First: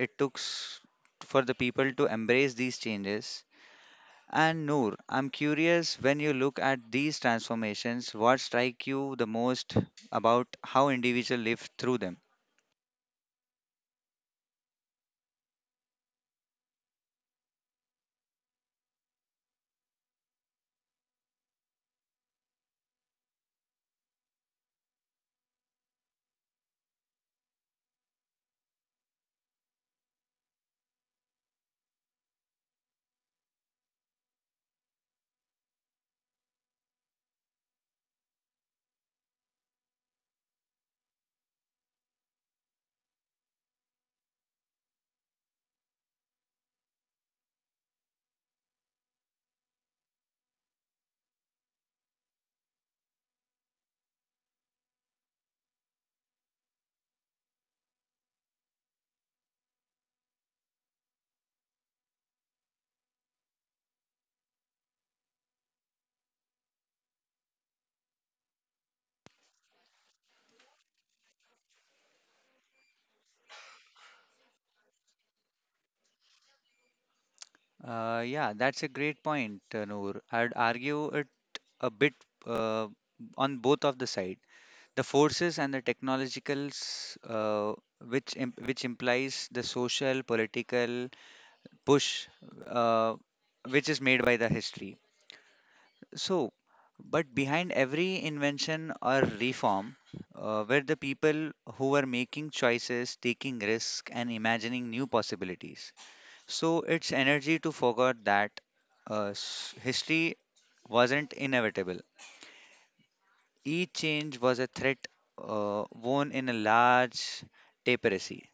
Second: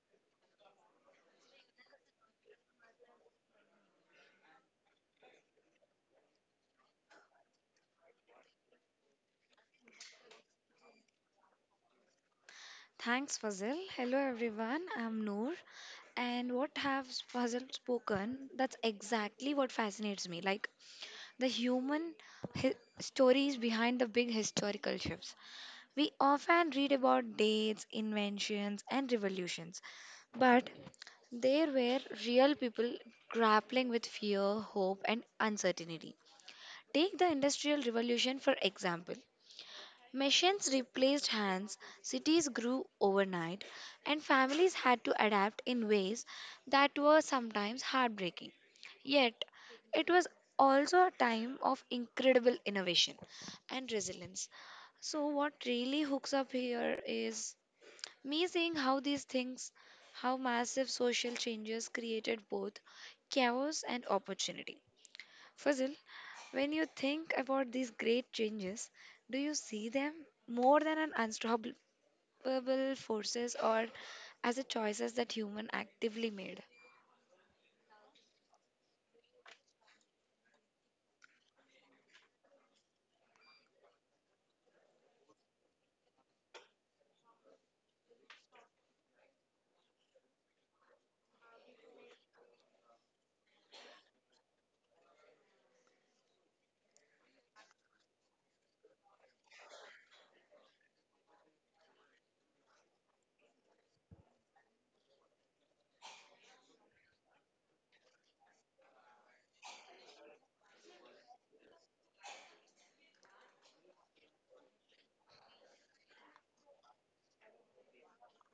it took for the people to embrace these changes. And Noor, I'm curious, when you look at these transformations, what strike you the most about how individuals live through them? Thanks, Fazil. Hello, everyone. I'm Noor. And what have Fazil spoken? That's exactly what fascinates me. Like the human hi- stories behind the big historical shifts. We often read about dates, inventions, and revolutions, but there were real people grappling with fear, hope, and uncertainty. Take the Industrial Revolution for example. Machines replaced hands, cities grew overnight, and families had to adapt in ways that were sometimes heartbreaking. Yet, it was also a time of incredible innovation and resilience. So, what really hooks up here is me seeing how these things, how massive social changes created both chaos and opportunity. Fazil, when you think about these great changes, do you see them more than an unstoppable forces or as a choices that human actively made? Yeah, that's a great point, Noor. I'd argue it a bit, uh, on both of the side, the forces and the technologicals, which implies the social political push, uh, which is made by the history. So, but behind every invention or reform, were the people who were making choices, taking risks, and imagining new possibilities. So it's energy to forget that, history wasn't inevitable. Each change was a threat, worn in a large tapestry.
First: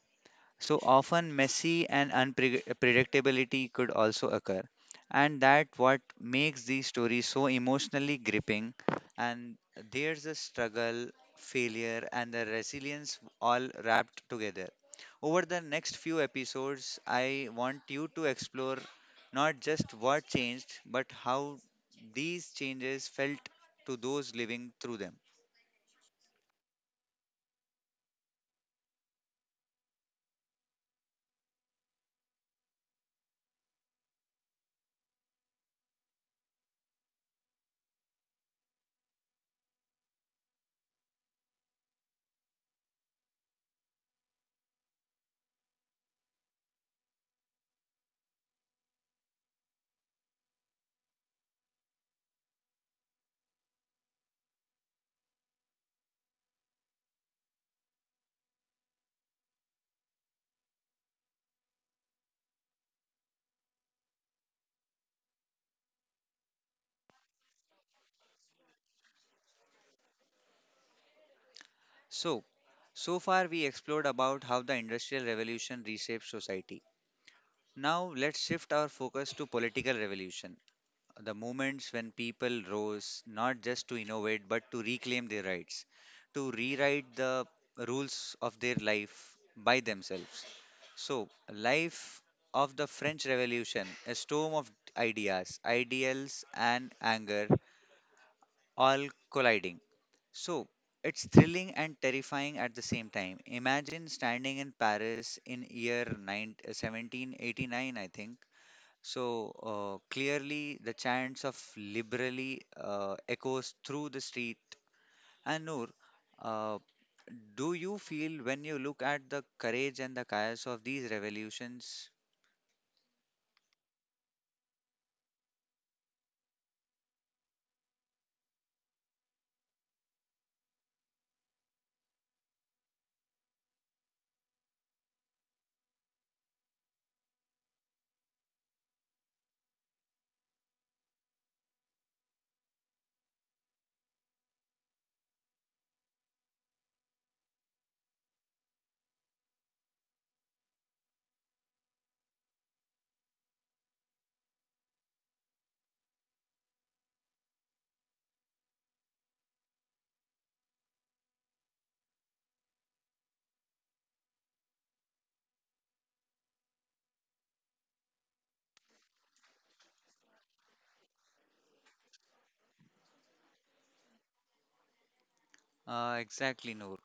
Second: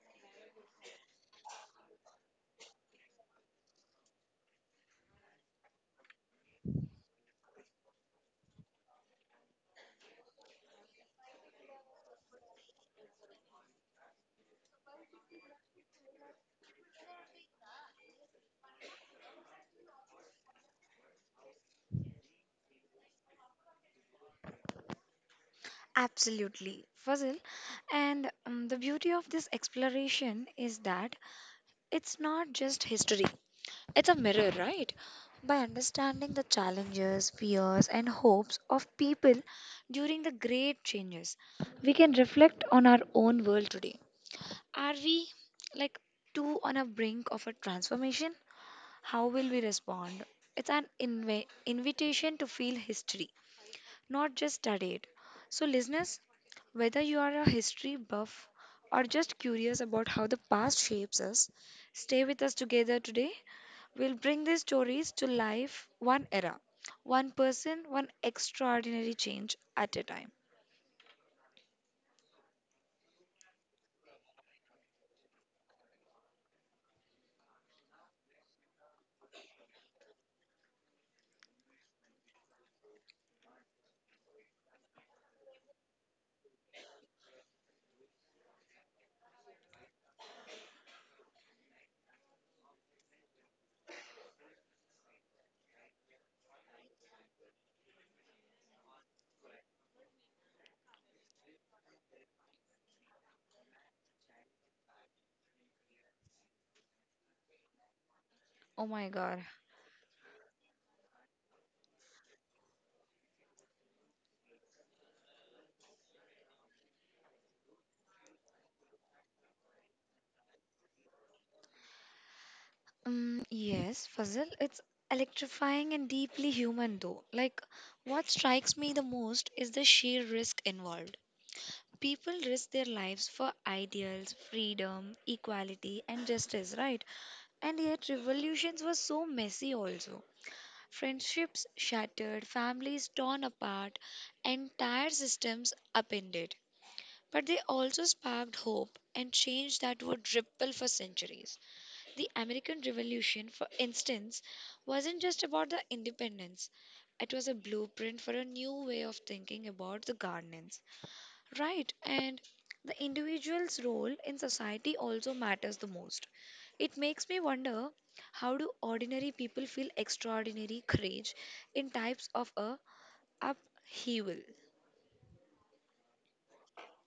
So often messy and unpredictability could also occur. And that what makes these stories so emotionally gripping. And there's a struggle, failure, and the resilience all wrapped together. Over the next few episodes, I want you to explore not just what changed, but how these changes felt to those living through them. Absolutely, Fazil. And the beauty of this exploration is that it's not just history, it's a mirror, right? By understanding the challenges, fears, and hopes of people during the great changes, we can reflect on our own world today. Are we like too on a brink of a transformation? How will we respond? It's an invitation to feel history, not just study it. So, listeners, whether you are a history buff or just curious about how the past shapes us, stay with us together today. We'll bring these stories to life one era, one person, one extraordinary change at a time. So, so far we explored about how the Industrial Revolution reshaped society. Now let's shift our focus to political revolution, the moments when people rose not just to innovate but to reclaim their rights, to rewrite the rules of their life by themselves. So, life of the French Revolution, a storm of ideas, ideals, and anger all colliding. So it's thrilling and terrifying at the same time. Imagine standing in Paris in year 9, 1789, I think. Oh my So god. Clearly, the chants of liberally echoes through the street. And Noor, uh, do you feel when you look at the courage and the chaos of these revolutions? Mm, yes, Fazil, it's electrifying and deeply human though. Like, what strikes me the most is the sheer risk involved. People risk their lives for ideals, freedom, equality, and justice, right? And yet, revolutions were so messy also. Friendships shattered, families torn apart, entire systems upended. But they also sparked hope and change that would ripple for centuries. The American Revolution, for instance, wasn't just about the independence. It was a blueprint for a new way of thinking about the governance. Right, and the individual's role in society also matters the most. It makes me wonder how do ordinary people feel extraordinary courage in types of a upheaval? Exactly, Noor.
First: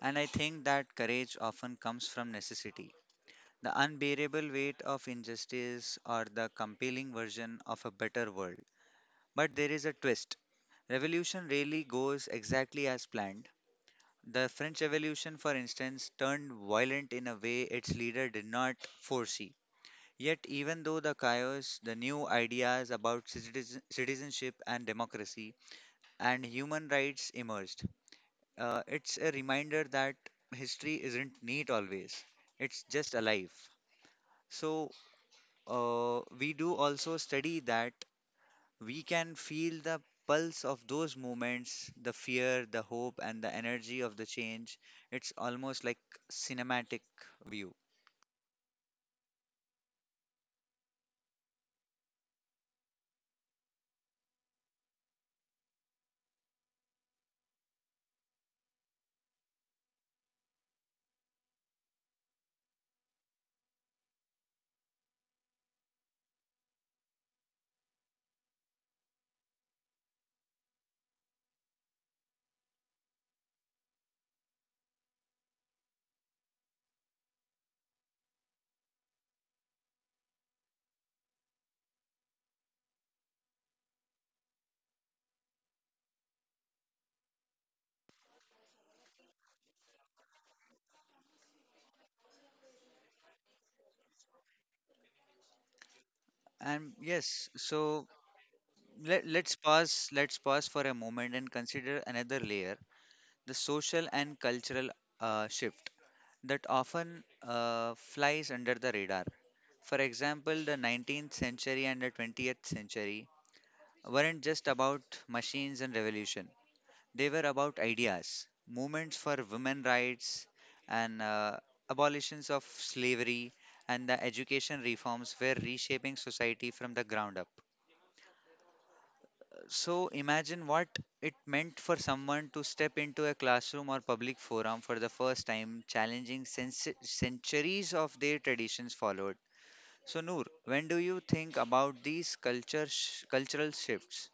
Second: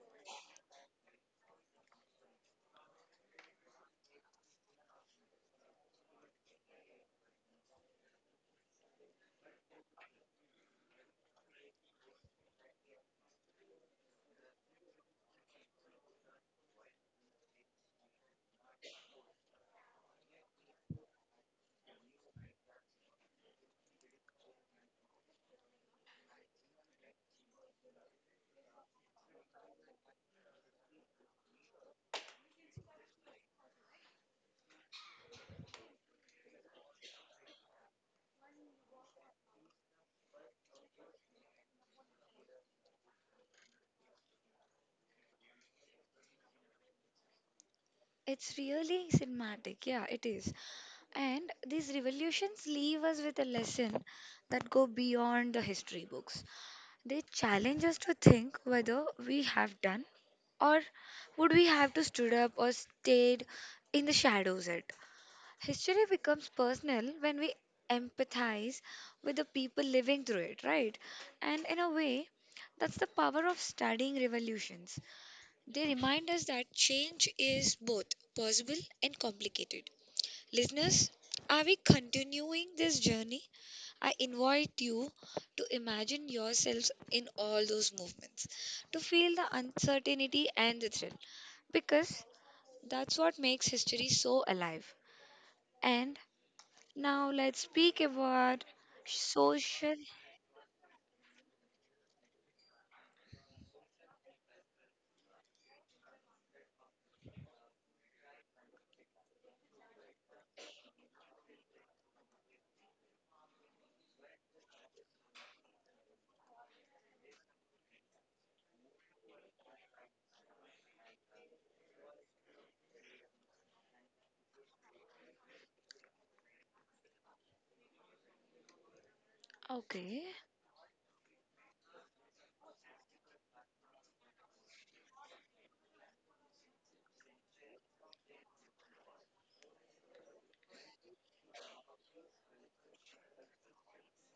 And I think that courage often comes from necessity. The unbearable weight of injustice or the compelling version of a better world. But there is a twist. Revolution rarely goes exactly as planned. The French Revolution, for instance, turned violent in a way its leader did not foresee. Yet, even though the chaos, the new ideas about citizenship and democracy and human rights emerged. It's a reminder that history isn't neat always, it's just alive. So, we do also study that we can feel the pulse of those moments, the fear, the hope, and the energy of the change. It's almost like cinematic view. It's really cinematic. Yeah, it is. And these revolutions leave us with a lesson that go beyond the history books. They challenge us to think whether we have done or would we have to stood up or stayed in the shadows it. History becomes personal when we empathize with the people living through it, right? And in a way, that's the power of studying revolutions. They remind us that change is both possible and complicated. Listeners, are we continuing this journey? I invite you to imagine yourselves in all those movements, to feel the uncertainty and the thrill, because that's what makes history so alive. And And now yes, let's speak so about let's social. pause. Let's pause for a moment and consider another layer: the social and cultural shift that often flies under the radar. For example, the 19th century and the 20th century weren't just about machines and revolution. They were about ideas, movements for women rights, and abolitions of slavery, and the education reforms were reshaping society from the ground up. So Okay, imagine what it meant for someone to step into a classroom or public forum for the first time, challenging centuries of their traditions followed. So Noor, when do you think about these cultural shifts?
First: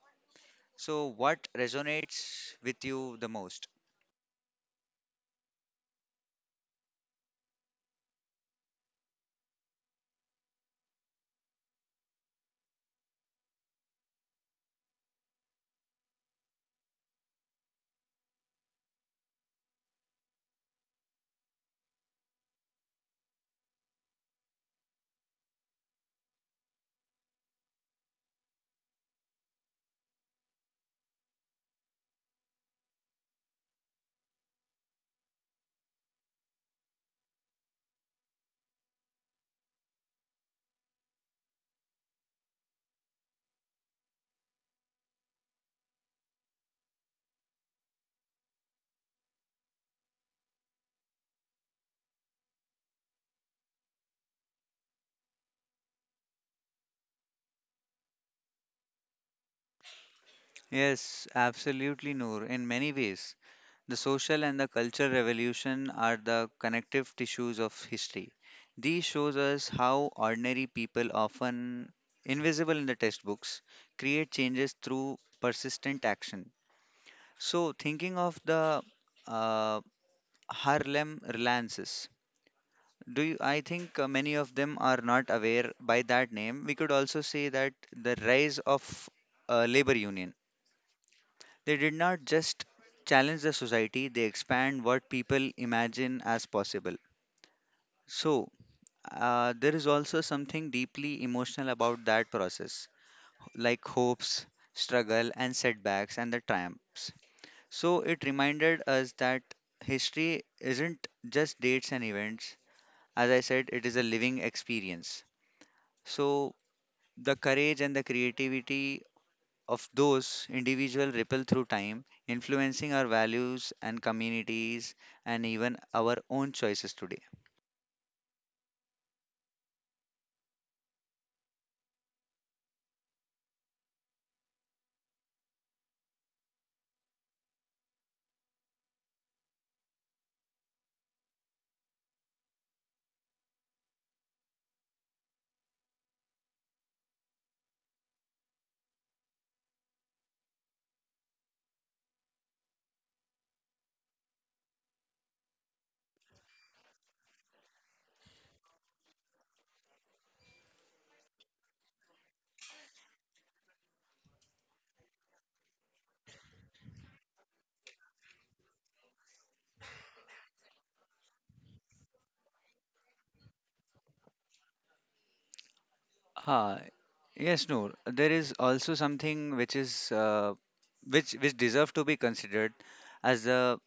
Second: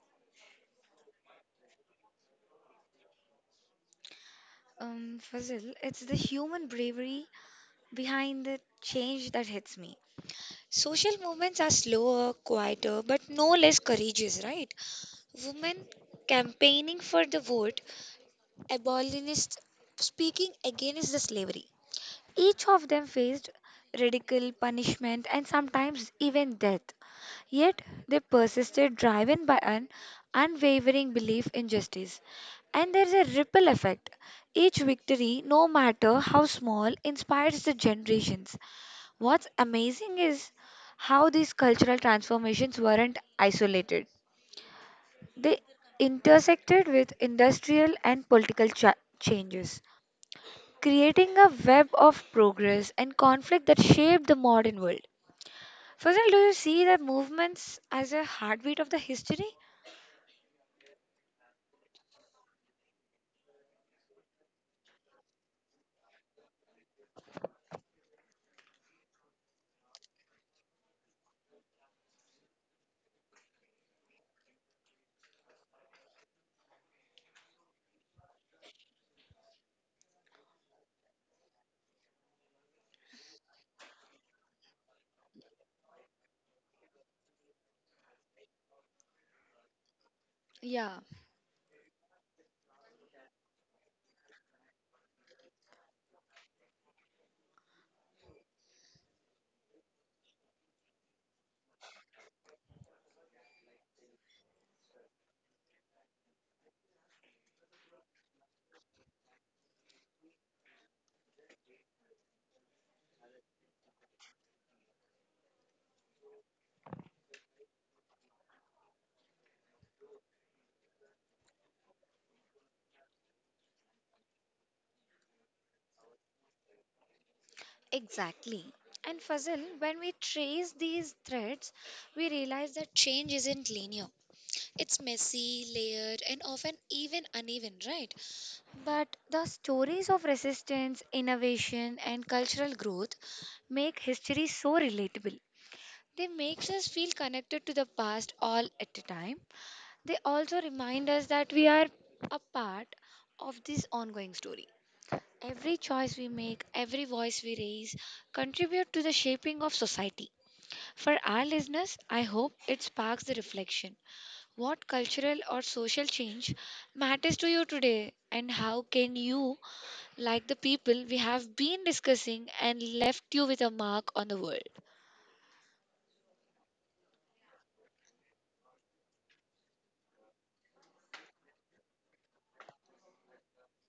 So what resonates with you the most? Fazil, it's the human bravery behind the change that hits me. Social movements are slower, quieter, but no less courageous, right? Women campaigning for the vote, abolitionists speaking against the slavery. Each of them faced ridicule, punishment, and sometimes even death. Yet they persisted, driven by an unwavering belief in justice. And there is a ripple effect. Each victory, no matter how small, inspires the generations. What's amazing is how these cultural transformations weren't isolated. They intersected with industrial and political changes, creating a web of progress and conflict that shaped the modern world. Fazal, do you see the movements as a heartbeat of the history? Yes, absolutely, Noor. In many ways, the social and the cultural revolution are the connective tissues of history. These shows us how ordinary people, often invisible in the textbooks, create changes through persistent action. So, thinking of the uh, Harlem Renaissance, do you, I think many of them are not aware by that name. We could also say that the rise of labor union. Yeah, They did not just challenge the society, they expand what people imagine as possible. So, there is also something deeply emotional about that process, like hopes, struggle, and setbacks, and the triumphs. So, it reminded us that history isn't just dates and events. As I said, it is a living experience. So, the courage and the creativity of those individuals ripple through time, influencing our values and communities and even our own choices today. exactly. And Fazil, when we trace these threads, we realize that change isn't linear. It's messy, layered, and often even uneven, right? But the stories of resistance, innovation, and cultural growth make history so relatable. They makes us feel connected to the past all at a time. They also remind us that we are a part of this ongoing story. Every choice we make, every voice we raise contribute to the shaping of society. For our listeners, I hope it sparks the reflection. What cultural or social change matters to you today and how can you like the people we have been discussing and left you with a mark on the world. Ah, yes, Noor. There is also something which is, uh, which deserve to be considered as the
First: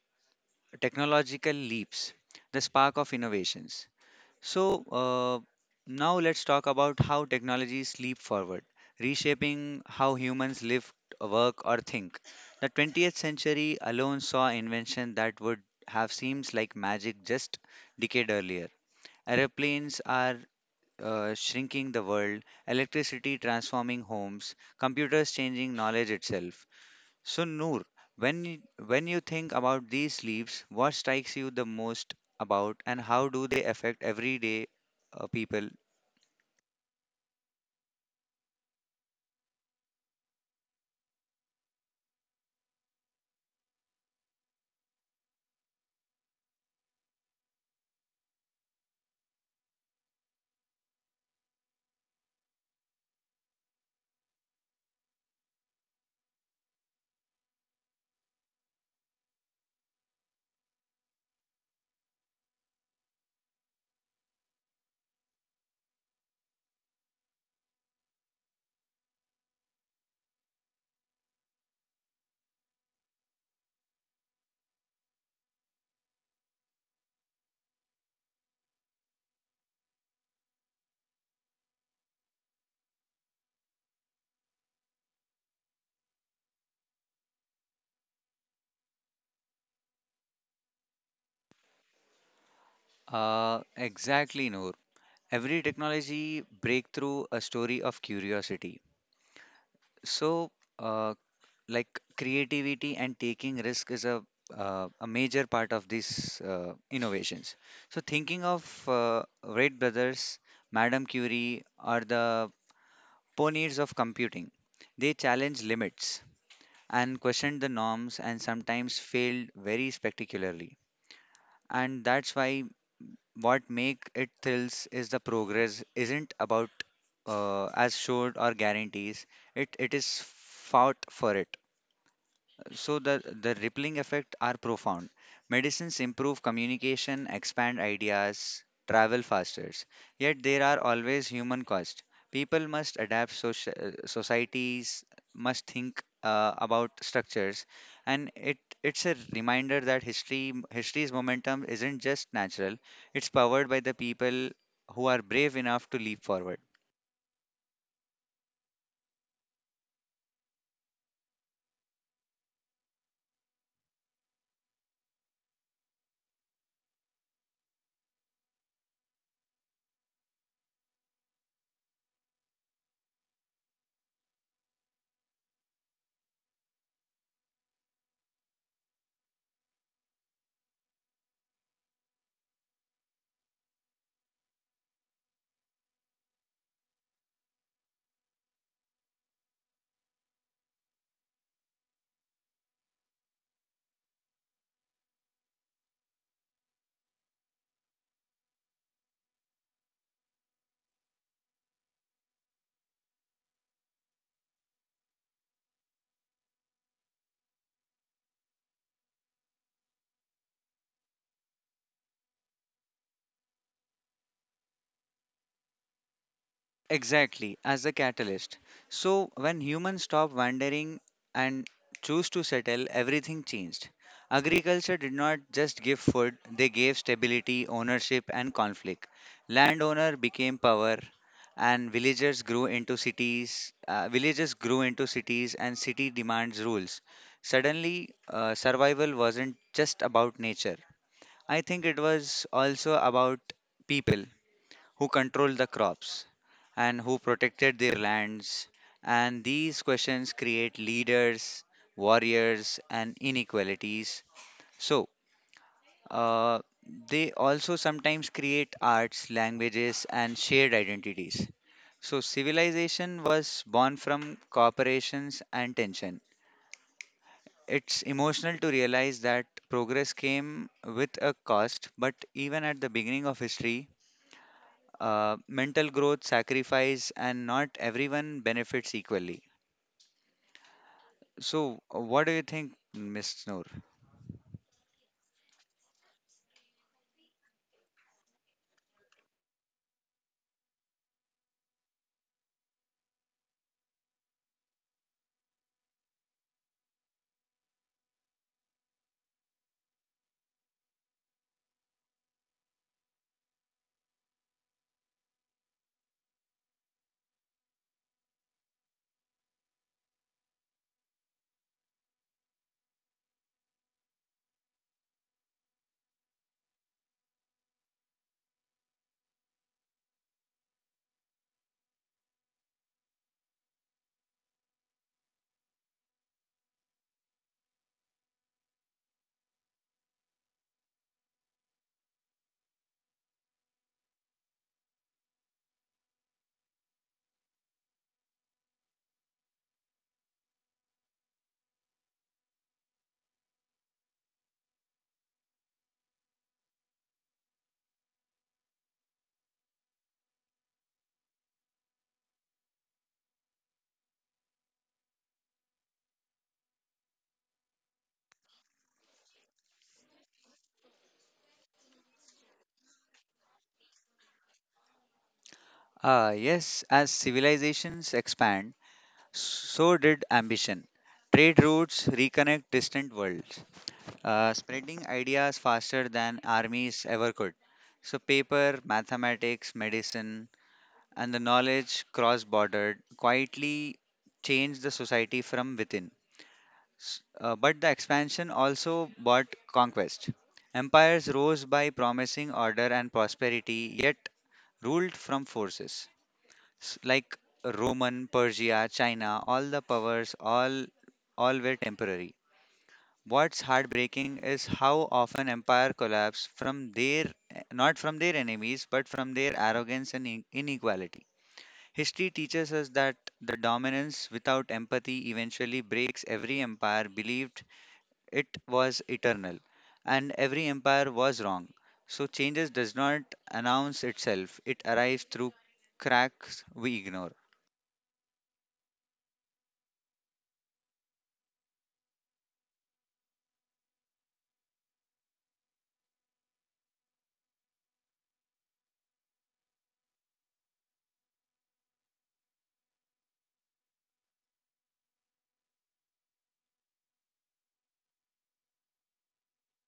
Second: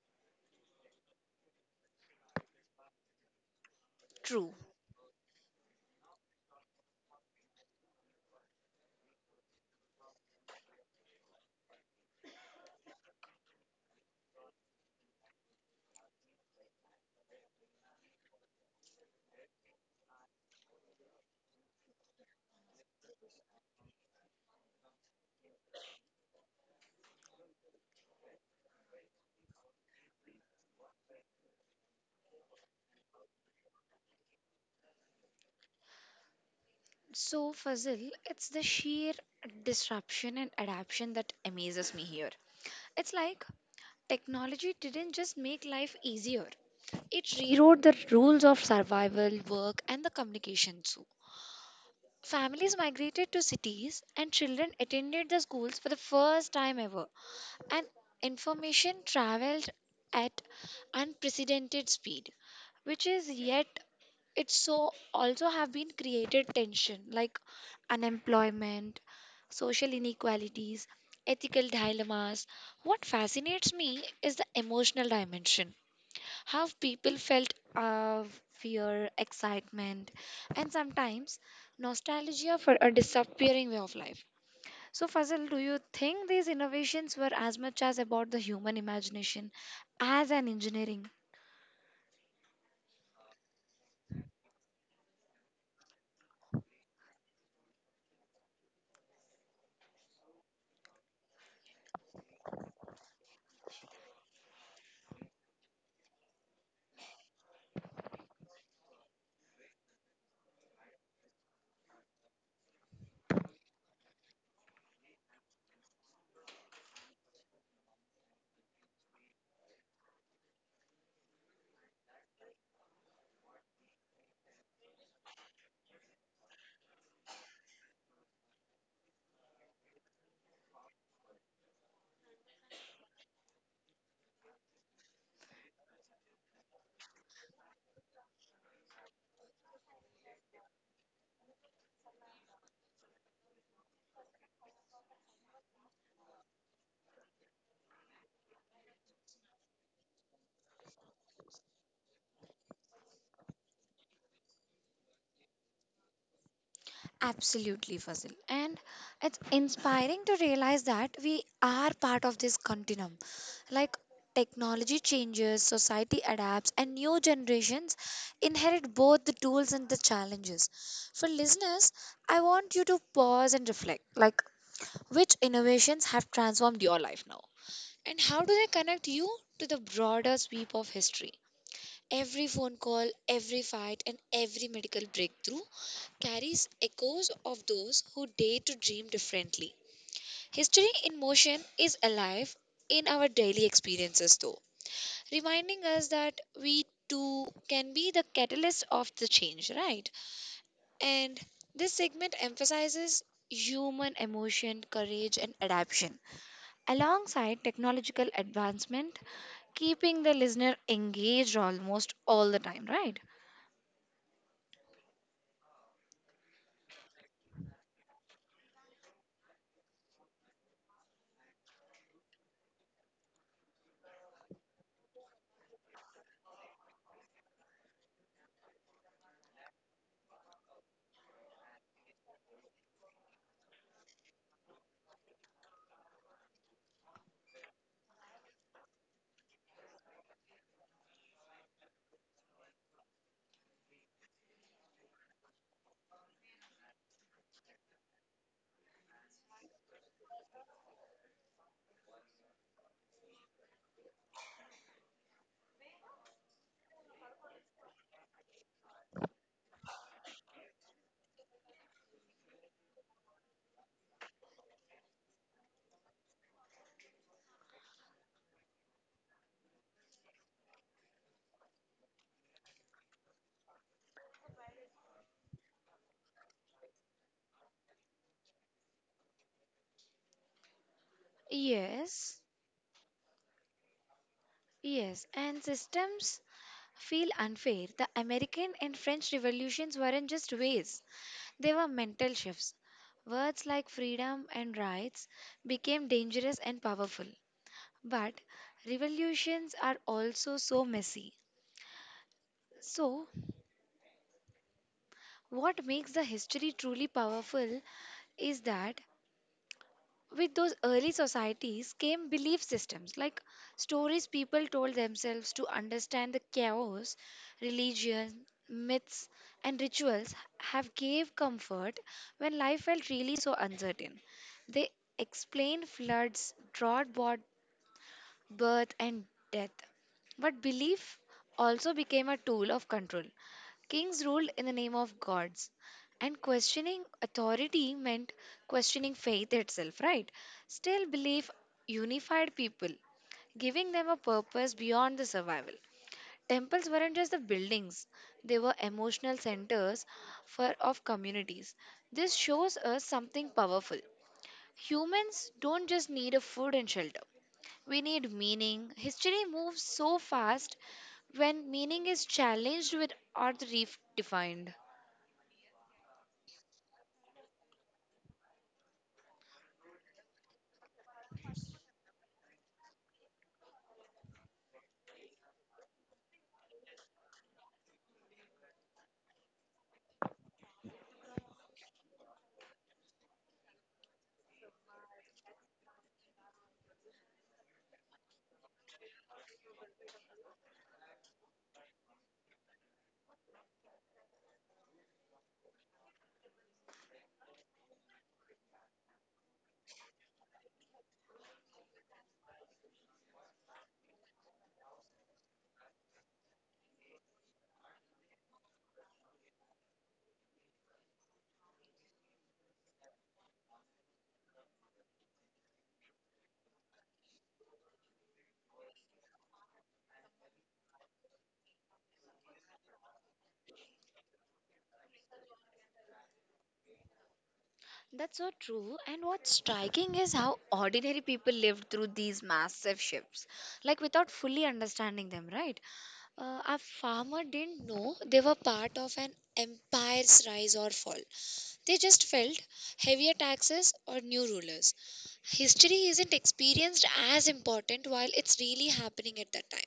technological leaps, the spark of innovations. True. So, now let's talk about how technologies leap forward, reshaping how humans live, work, or think. The 20th century alone saw invention that would have seemed like magic just decade earlier. Aeroplanes are shrinking the world, electricity transforming homes, computers changing knowledge itself. So Noor, when you, when you think about these leaves, what strikes you the most about and how do they affect everyday people? So, Fazil, it's the sheer disruption and adaption that amazes me here. It's like technology didn't just make life easier, it rewrote the rules of survival, work, and the communication too. Families migrated to cities, and children attended the schools for the first time ever, and information traveled at unprecedented speed. Which is yet it so also have been created tension like unemployment, social inequalities, ethical dilemmas. What fascinates me is the emotional dimension, how people felt fear, excitement, and sometimes nostalgia for a disappearing way of life. So Fazal, do you think these innovations were as much as about the human imagination as an engineering? Exactly, Noor. Every technology breakthrough a story of curiosity. So, uh, like creativity and taking risk is a major part of these innovations. So, thinking of Wright brothers, Madame Curie are the pioneers of computing. They challenge limits and questioned the norms and sometimes failed very spectacularly. And that's why what make it thrills is the progress isn't about as showed or guarantees. It is fought for it. So the rippling effect are profound. Medicines improve communication, expand ideas, travel faster. Yet there are always human costs. People must adapt. Societies must think about structures, and it's a reminder that history's momentum isn't just natural. It's powered by the people who are brave enough to leap forward. Absolutely, Fazil. And it's inspiring to realize that we are part of this continuum. Like technology changes, society adapts, and new generations inherit both the tools and the challenges. For listeners, I want you to pause and reflect like which innovations have transformed your life now, and how do they connect you to the broader sweep of history? Every phone call, every fight, and every medical breakthrough carries echoes of those who dare to dream differently. History in motion is alive in our daily experiences, though, reminding us that we too can be the catalyst of the change, right? And this segment emphasizes human emotion, courage, and adaptation alongside technological advancement, keeping the listener engaged almost all the time, right? Exactly, as a catalyst. So, when humans stopped wandering and choose to settle, everything changed. Agriculture did not just give food, they gave stability, ownership, and conflict. Landowner became power, and villagers grew into cities. Villages grew into cities, and city demands rules. Suddenly, survival wasn't just about nature. I think it was also about people who controlled the crops, and who protected their lands. And these questions create leaders, warriors, and inequalities. So, uh, they also sometimes create arts, languages, and shared identities. So, civilization was born from cooperations and tension. It's emotional to realize that progress came with a cost, but even at the beginning of history, mental growth, sacrifice, and not everyone benefits equally. So, what do you Yes. think, Miss Noor? Yes, and systems feel unfair. The American and French revolutions weren't just waves, they were mental shifts. Words like freedom and rights became dangerous and powerful. But revolutions are also so messy. So, what makes the history truly powerful is that with those early societies came belief systems like stories people told themselves to understand the chaos, religion, myths, and rituals have gave comfort when life felt really so uncertain. They explain floods, drought, birth, and death. But belief also became a tool of control. Kings ruled in the name of gods, and questioning authority meant questioning faith itself, right? Still, belief unified people, giving them a purpose beyond the survival. Temples weren't just the buildings, they were emotional centers for, of communities. This shows us something powerful. Humans don't just need a food and shelter. We need meaning. History moves so fast when meaning is challenged with or redefined. Yes, as civilizations expand, so did ambition. Trade routes reconnect distant worlds, spreading ideas faster than armies ever could. So, paper, mathematics, medicine, and the knowledge cross bordered quietly changed the society from within. But the expansion also brought conquest. Empires rose by promising order and prosperity, yet ruled from forces, like Roman, Persia, China. All the powers, all were temporary. What's heartbreaking is how often empire collapse from their, not from their enemies, but from their arrogance and inequality. History teaches us that the dominance without empathy eventually breaks every empire believed it was eternal, and every empire was wrong. So changes does not announce itself. It arrives through cracks we ignore. That's so true. And what's striking is how ordinary people lived through these massive shifts, like without fully understanding them, right? A farmer didn't know they were part of an empire's rise or fall. They just felt heavier taxes or new rulers. History isn't experienced as important while it's really happening at that time.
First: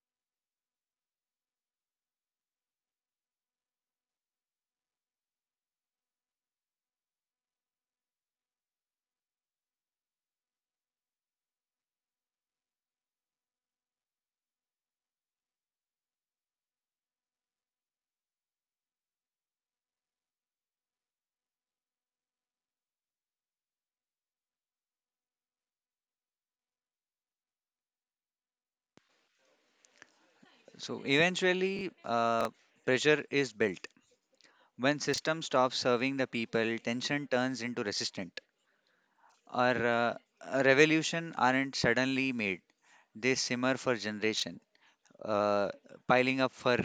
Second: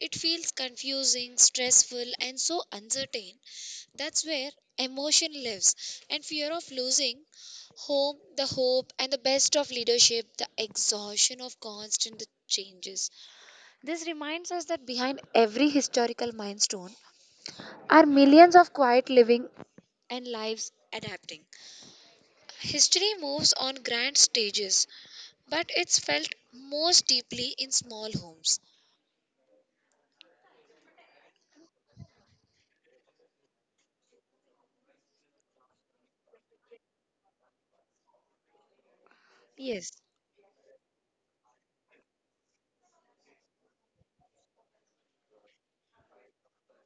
It feels confusing, stressful, and so uncertain. That's where emotion lives, and fear of losing home, the hope, and the best of leadership, the exhaustion of constant changes. This reminds us that behind every historical milestone are millions of quiet living and lives adapting. History moves on grand stages, but it's felt most deeply in small homes. So eventually, pressure is built. When system stops serving the people, tension turns into resistance. Or Yes. A revolution aren't suddenly made. They simmer for generation, uh, piling up for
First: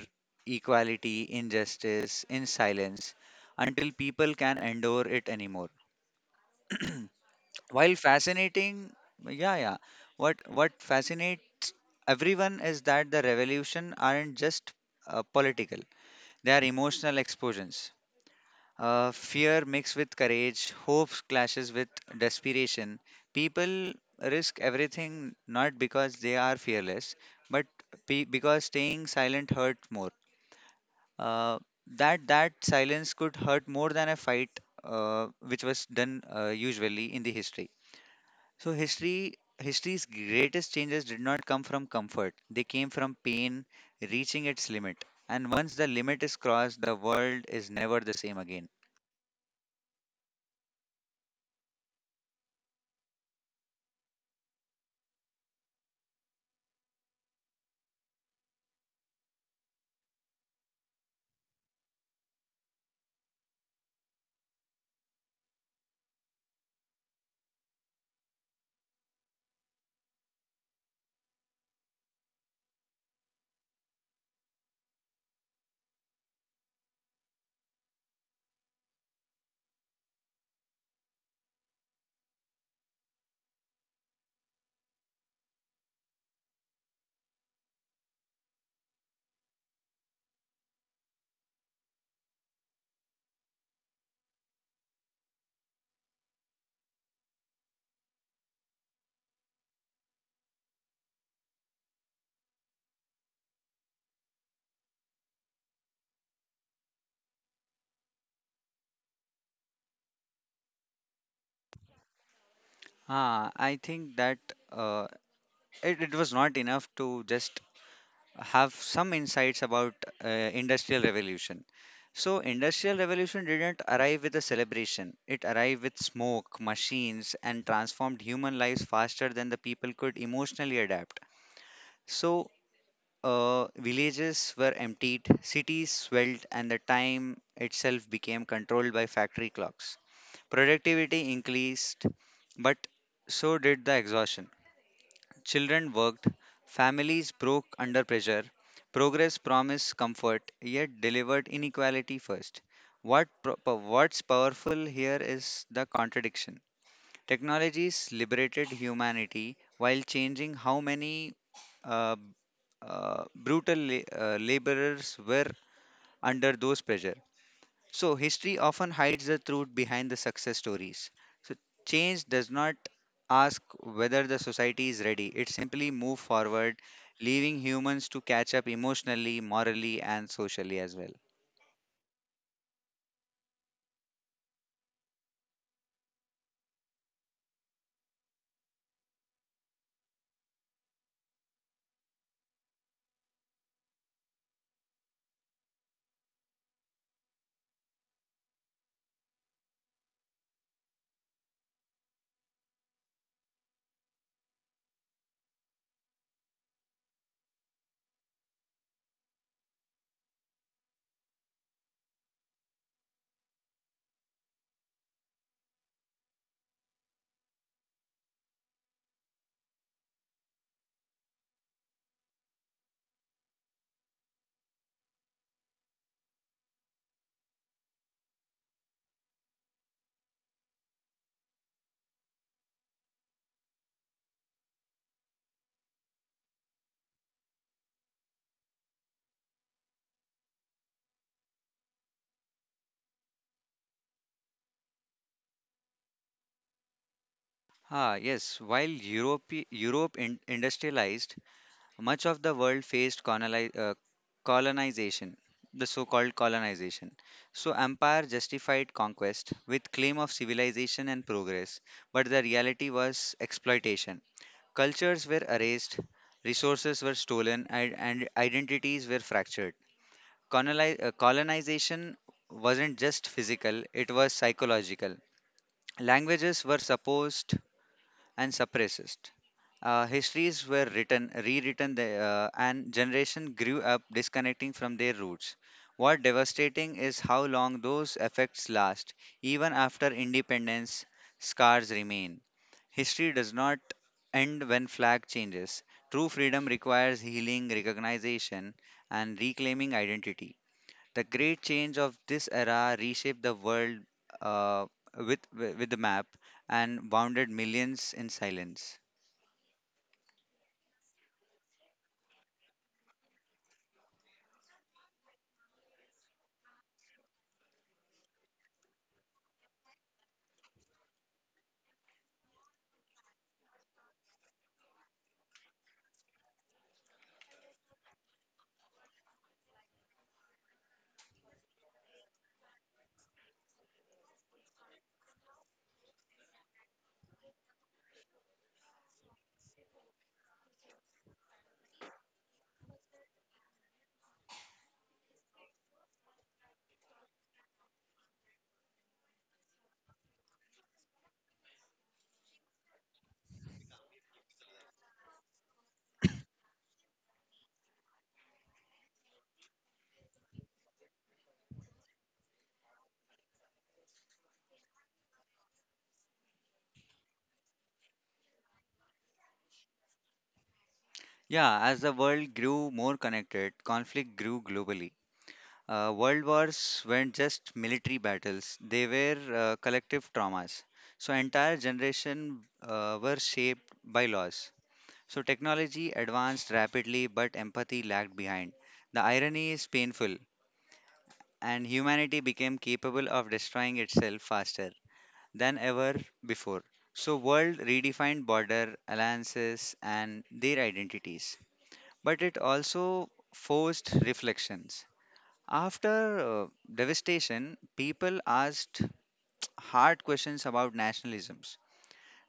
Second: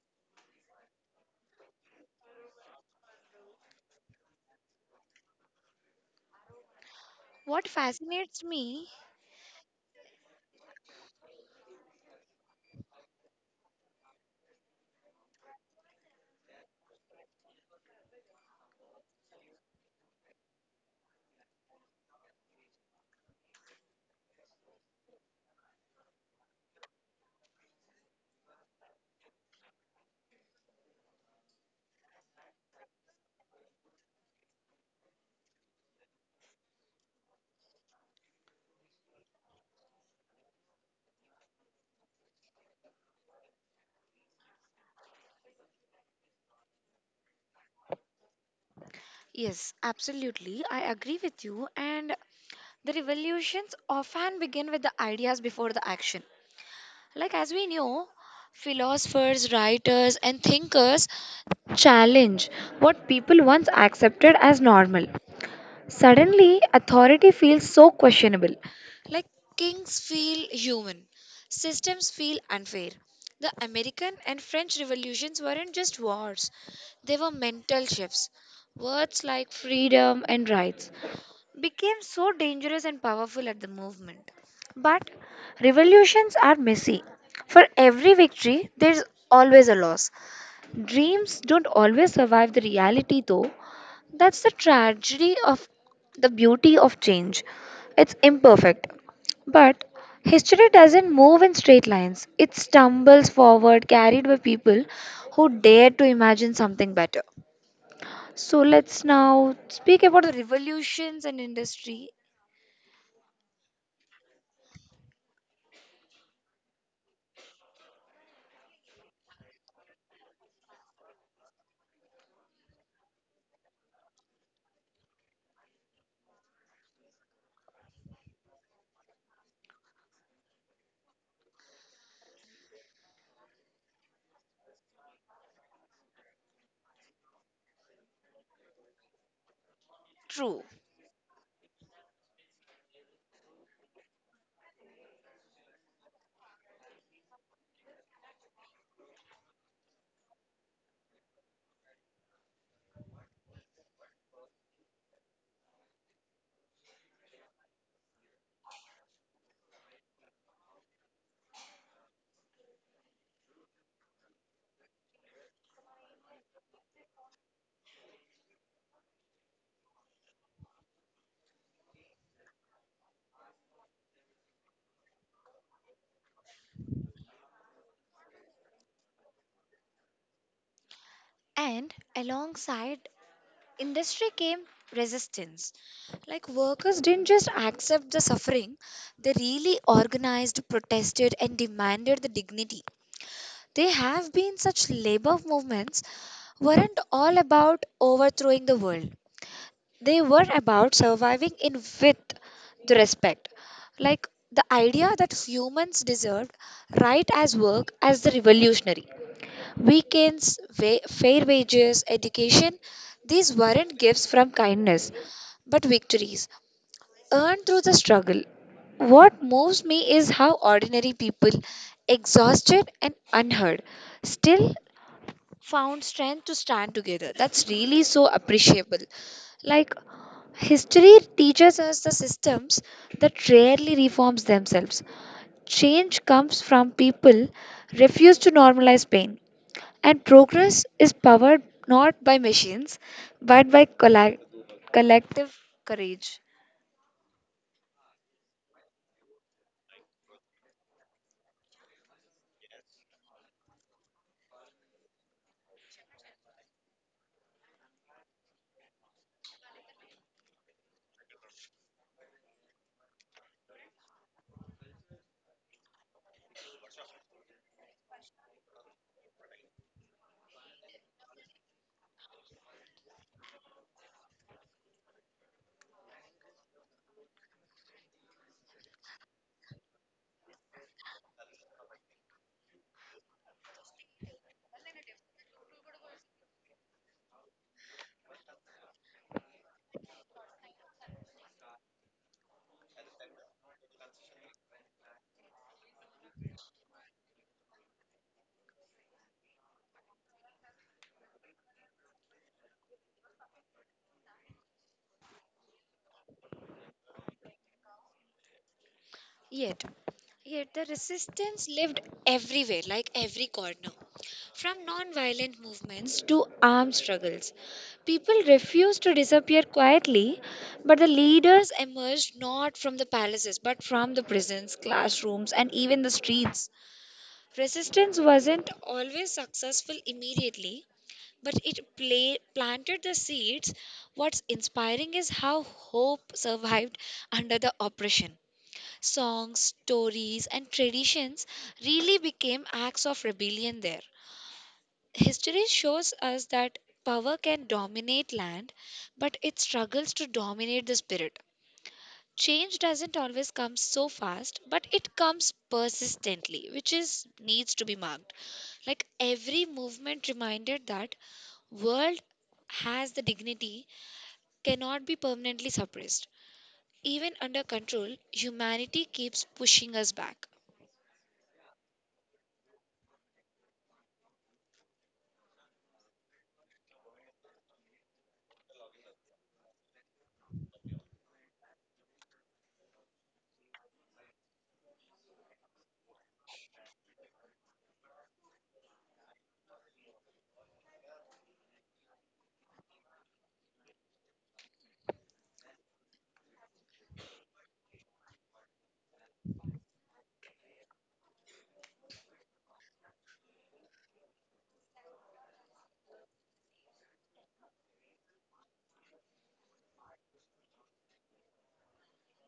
equality, injustice, in silence, until people can endure it anymore. What While fascinates fascinating, me. yeah yeah what fascinates everyone is that the revolution aren't just political, they are emotional explosions, fear mixed with courage, hope clashes with desperation. People risk everything not because they are fearless, but because staying silent hurt more. Uh, that that silence could hurt more than a fight, which was done usually in the history. So history's greatest changes did not come from comfort. They came from pain reaching its limit. And once the limit is crossed, the world is never the same again. Yes, absolutely. I agree with you. And the revolutions often begin with the ideas before the action. Like, as we know, philosophers, writers, and thinkers challenge what people once accepted as normal. Suddenly, authority feels so questionable. Like kings feel human, systems feel unfair. The American and French revolutions weren't just wars, they were mental shifts. Words like freedom and rights became so dangerous and powerful at the movement. But revolutions are messy. For every victory, there's always a loss. Dreams don't always survive the reality, though. That's the tragedy of the beauty of change. It's imperfect. But history doesn't move in straight lines, it stumbles forward, carried by people who dare to imagine something better. So let's now speak about the revolutions in industry. Ah, I think that uh, it was not enough to just have some insights about industrial revolution. So industrial revolution didn't arrive with a celebration. It arrived with smoke, machines, and transformed human lives faster than the people could emotionally adapt. So villages were emptied, cities swelled, and the time itself became controlled by factory clocks. True. Productivity increased, but so did the exhaustion. Children worked, families broke under pressure. Progress promised comfort, yet delivered inequality first. What's powerful here is the contradiction. Technologies liberated humanity while changing how many uh, laborers were under those pressure. So history often hides the truth behind the success stories. So change does not ask whether the society is ready. It simply moves forward, leaving humans to catch up emotionally, morally, and socially as well. And alongside industry came resistance. Like workers didn't just accept the suffering, they really organized, protested, and demanded the dignity. There have been such labor movements weren't all about overthrowing the world. They were about surviving in with the respect. Like the idea that humans deserved right as work as the revolutionary. Weekends, fair wages, education, these weren't gifts from kindness, but victories earned through the struggle. What moves me is how ordinary people, exhausted and unheard, still found strength to stand together. That's really so appreciable. Like, history teaches us the systems that rarely reforms themselves. Change comes from people refuse to normalize pain. And progress is powered not by machines, but by collective courage. Ah, yes. While Europe industrialized, much of the world faced colonization, the so-called colonization. So empire justified conquest with claim of civilization and progress, but the reality was exploitation. Cultures were erased, resources were stolen, and identities were fractured. Colonization wasn't just physical, it was psychological. Languages were supposed and suppressed. Histories were written, rewritten, and generation grew up disconnecting from their roots. What devastating is how long those effects last. Even after independence, scars remain. History does not end when flag changes. True freedom requires healing, recognition, and reclaiming identity. The great change of this era reshaped the world uh, with the map and bounded millions in silence. Yet, yet, the resistance lived everywhere, like every corner. From non-violent movements to armed struggles, people refused to disappear quietly, but the leaders emerged not from the palaces, but from the prisons, classrooms, and even the streets. Resistance wasn't always successful immediately, but it planted the seeds. What's inspiring is how hope survived under the oppression. Songs, stories, and traditions really became acts of rebellion there. History shows us that power can dominate land, but it struggles to dominate the spirit. Change doesn't always come so fast, but it comes persistently, which is needs to be marked. Like every movement reminded that world has the dignity cannot be permanently suppressed. Even under control, humanity keeps pushing us back. Yeah, as the world grew more connected, conflict grew globally. World wars weren't just military battles; they were collective traumas. So entire generation were shaped by loss. So technology advanced rapidly, but empathy lagged behind. The irony is painful, and humanity became capable of destroying itself faster than ever before. So world redefined border alliances and their identities, but it also forced reflections. After devastation, people asked hard questions about nationalisms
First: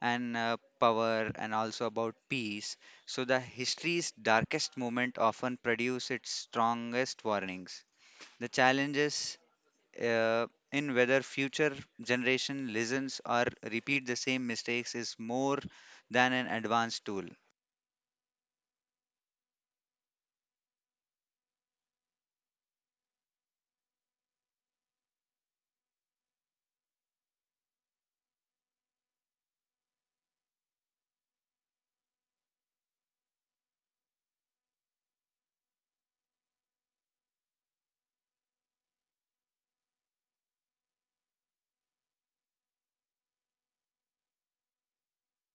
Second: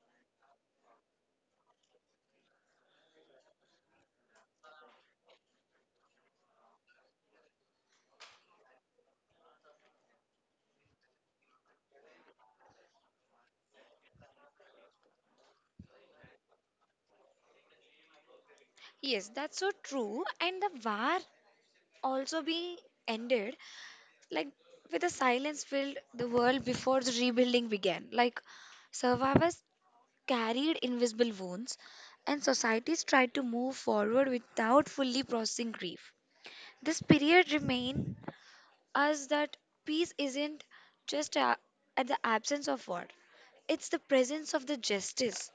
and power and also about peace. So the history's darkest moment often produce its strongest warnings. The challenges in whether future generation listens or repeat the same mistakes is more than an advanced tool. Yes, that's so true. And the war also being ended, like with a silence filled the world before the rebuilding began. Like survivors carried invisible wounds, and societies tried to move forward without fully processing grief. This period remained us that peace isn't just a, at the absence of war; it's the presence of the justice.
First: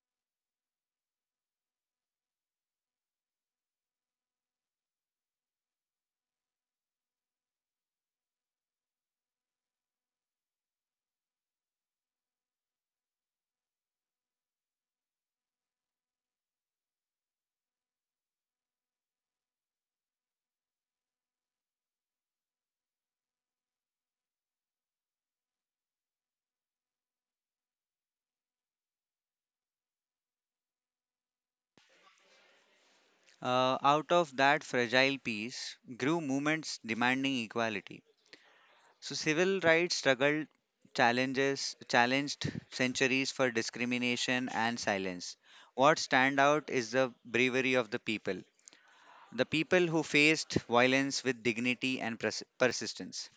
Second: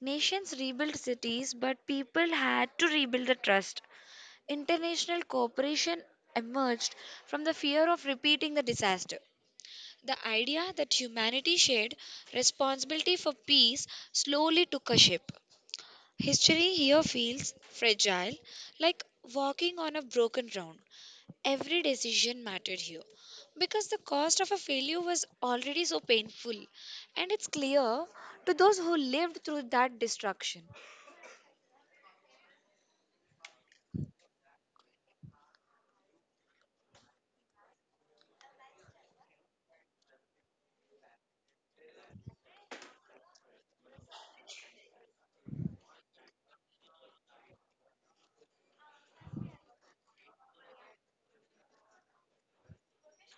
Nations rebuilt cities, but people had to rebuild the trust. International cooperation emerged from the fear of repeating the disaster. The idea that humanity shared responsibility for peace slowly took a shape. History here feels fragile, like walking on a broken ground. Every decision mattered here because the cost of a failure was already so painful, and it's clear to those who lived through that destruction. Out of that fragile peace grew movements demanding equality. So civil rights struggled challenges challenged centuries for discrimination and silence. What stand out is the bravery of the people. The people who faced violence with dignity and persistence.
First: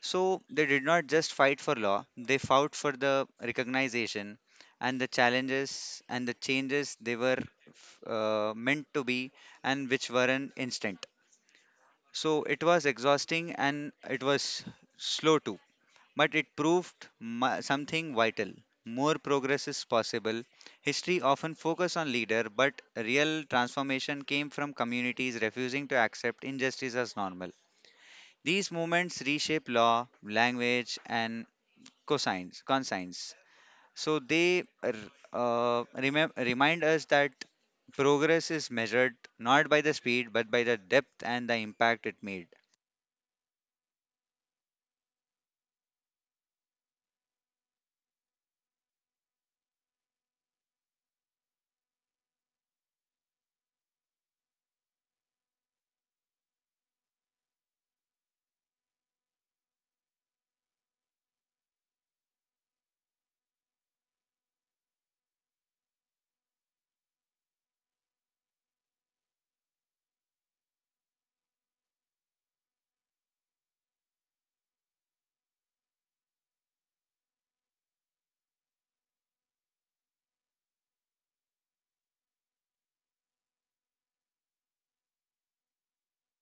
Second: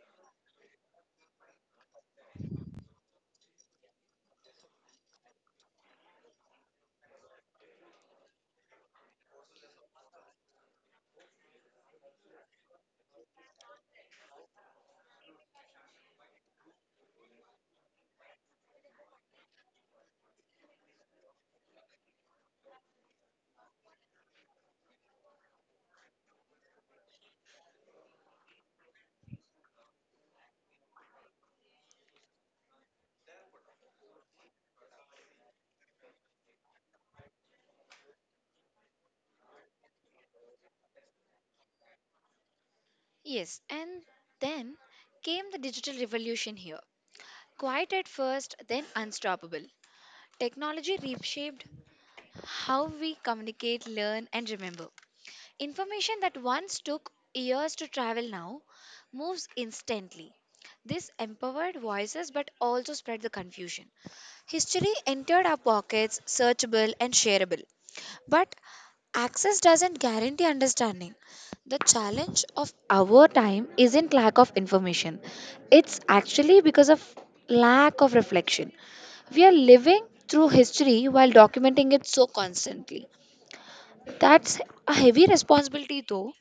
So they did not just fight for law, they fought for the recognition and the challenges and the changes they were meant to be, and which weren't instant. So it was exhausting and it was slow too, but it proved something vital. More progress is possible. History often focus on leader, but real transformation came from communities refusing to accept injustice as normal. These movements reshape law, language, and cosines, consines. So they remind us that progress is measured not by the speed but by the depth and the impact it made. Yes, and then came the digital revolution here. Quiet at first, then unstoppable. Technology reshaped how we communicate, learn, and remember. Information that once took years to travel now moves instantly. This empowered voices but also spread the confusion. History entered our pockets, searchable and shareable. But access doesn't guarantee understanding. The challenge of our time isn't lack of information, it's actually because of lack of reflection. We are living through history while documenting it so constantly. That's a heavy responsibility, though.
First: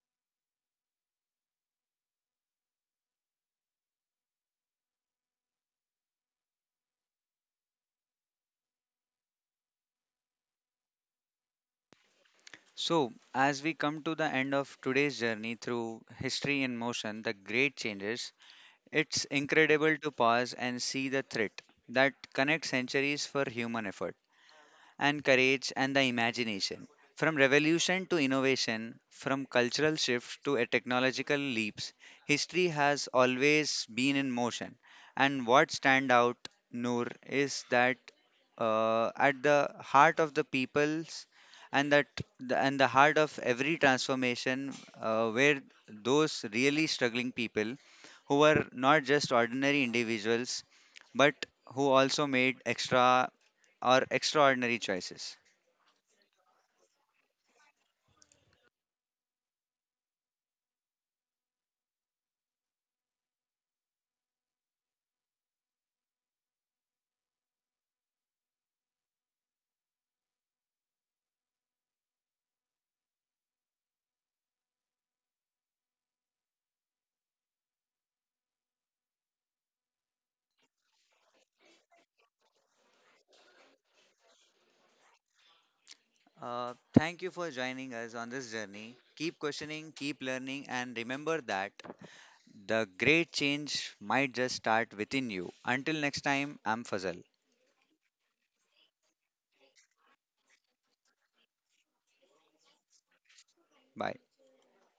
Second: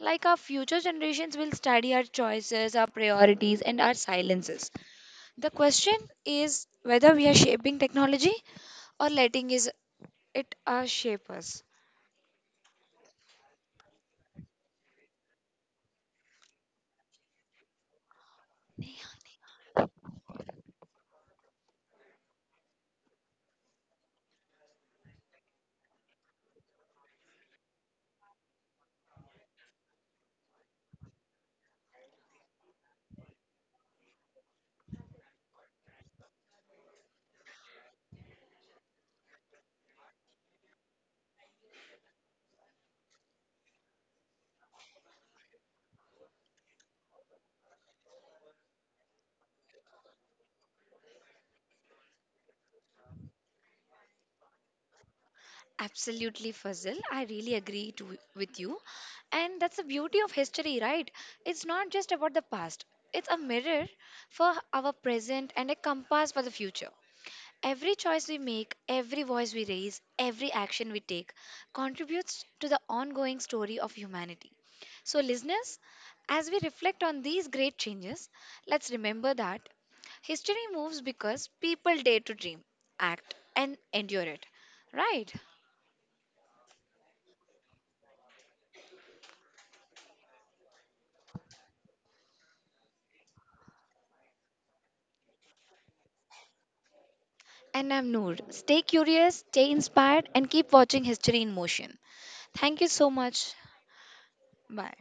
Like our future generations will study our choices, our priorities, and our silences. The question is whether we are shaping technology or letting it shape us. So, as we come to the end of today's journey through History in Motion, the great changes, it's incredible to pause and see the thread that connects centuries for human effort and courage and the imagination. From revolution to innovation, from cultural shifts to a technological leaps, history has always been in motion. And what stand out, Noor, is that at the heart of the people's and that the, and the heart of every transformation, where those really struggling people who were not just ordinary individuals, but who also made extraordinary choices. Absolutely, Fazil. I really agree to, with you. And that's the beauty of history, right? It's not just about the past, it's a mirror for our present and a compass for the future. Every choice we make, every voice we raise, every action we take contributes to the ongoing story of humanity. So, listeners, as we reflect on these great changes, let's remember that history moves because people dare to dream, act, and endure it. Right? Thank you for joining us on this journey. Keep questioning, keep learning, and remember that the great change might just start within you. Until next time, I'm Fazal. And I'm Noor. Stay curious, stay inspired, and keep watching History in Motion. Thank you so much. Bye. Bye.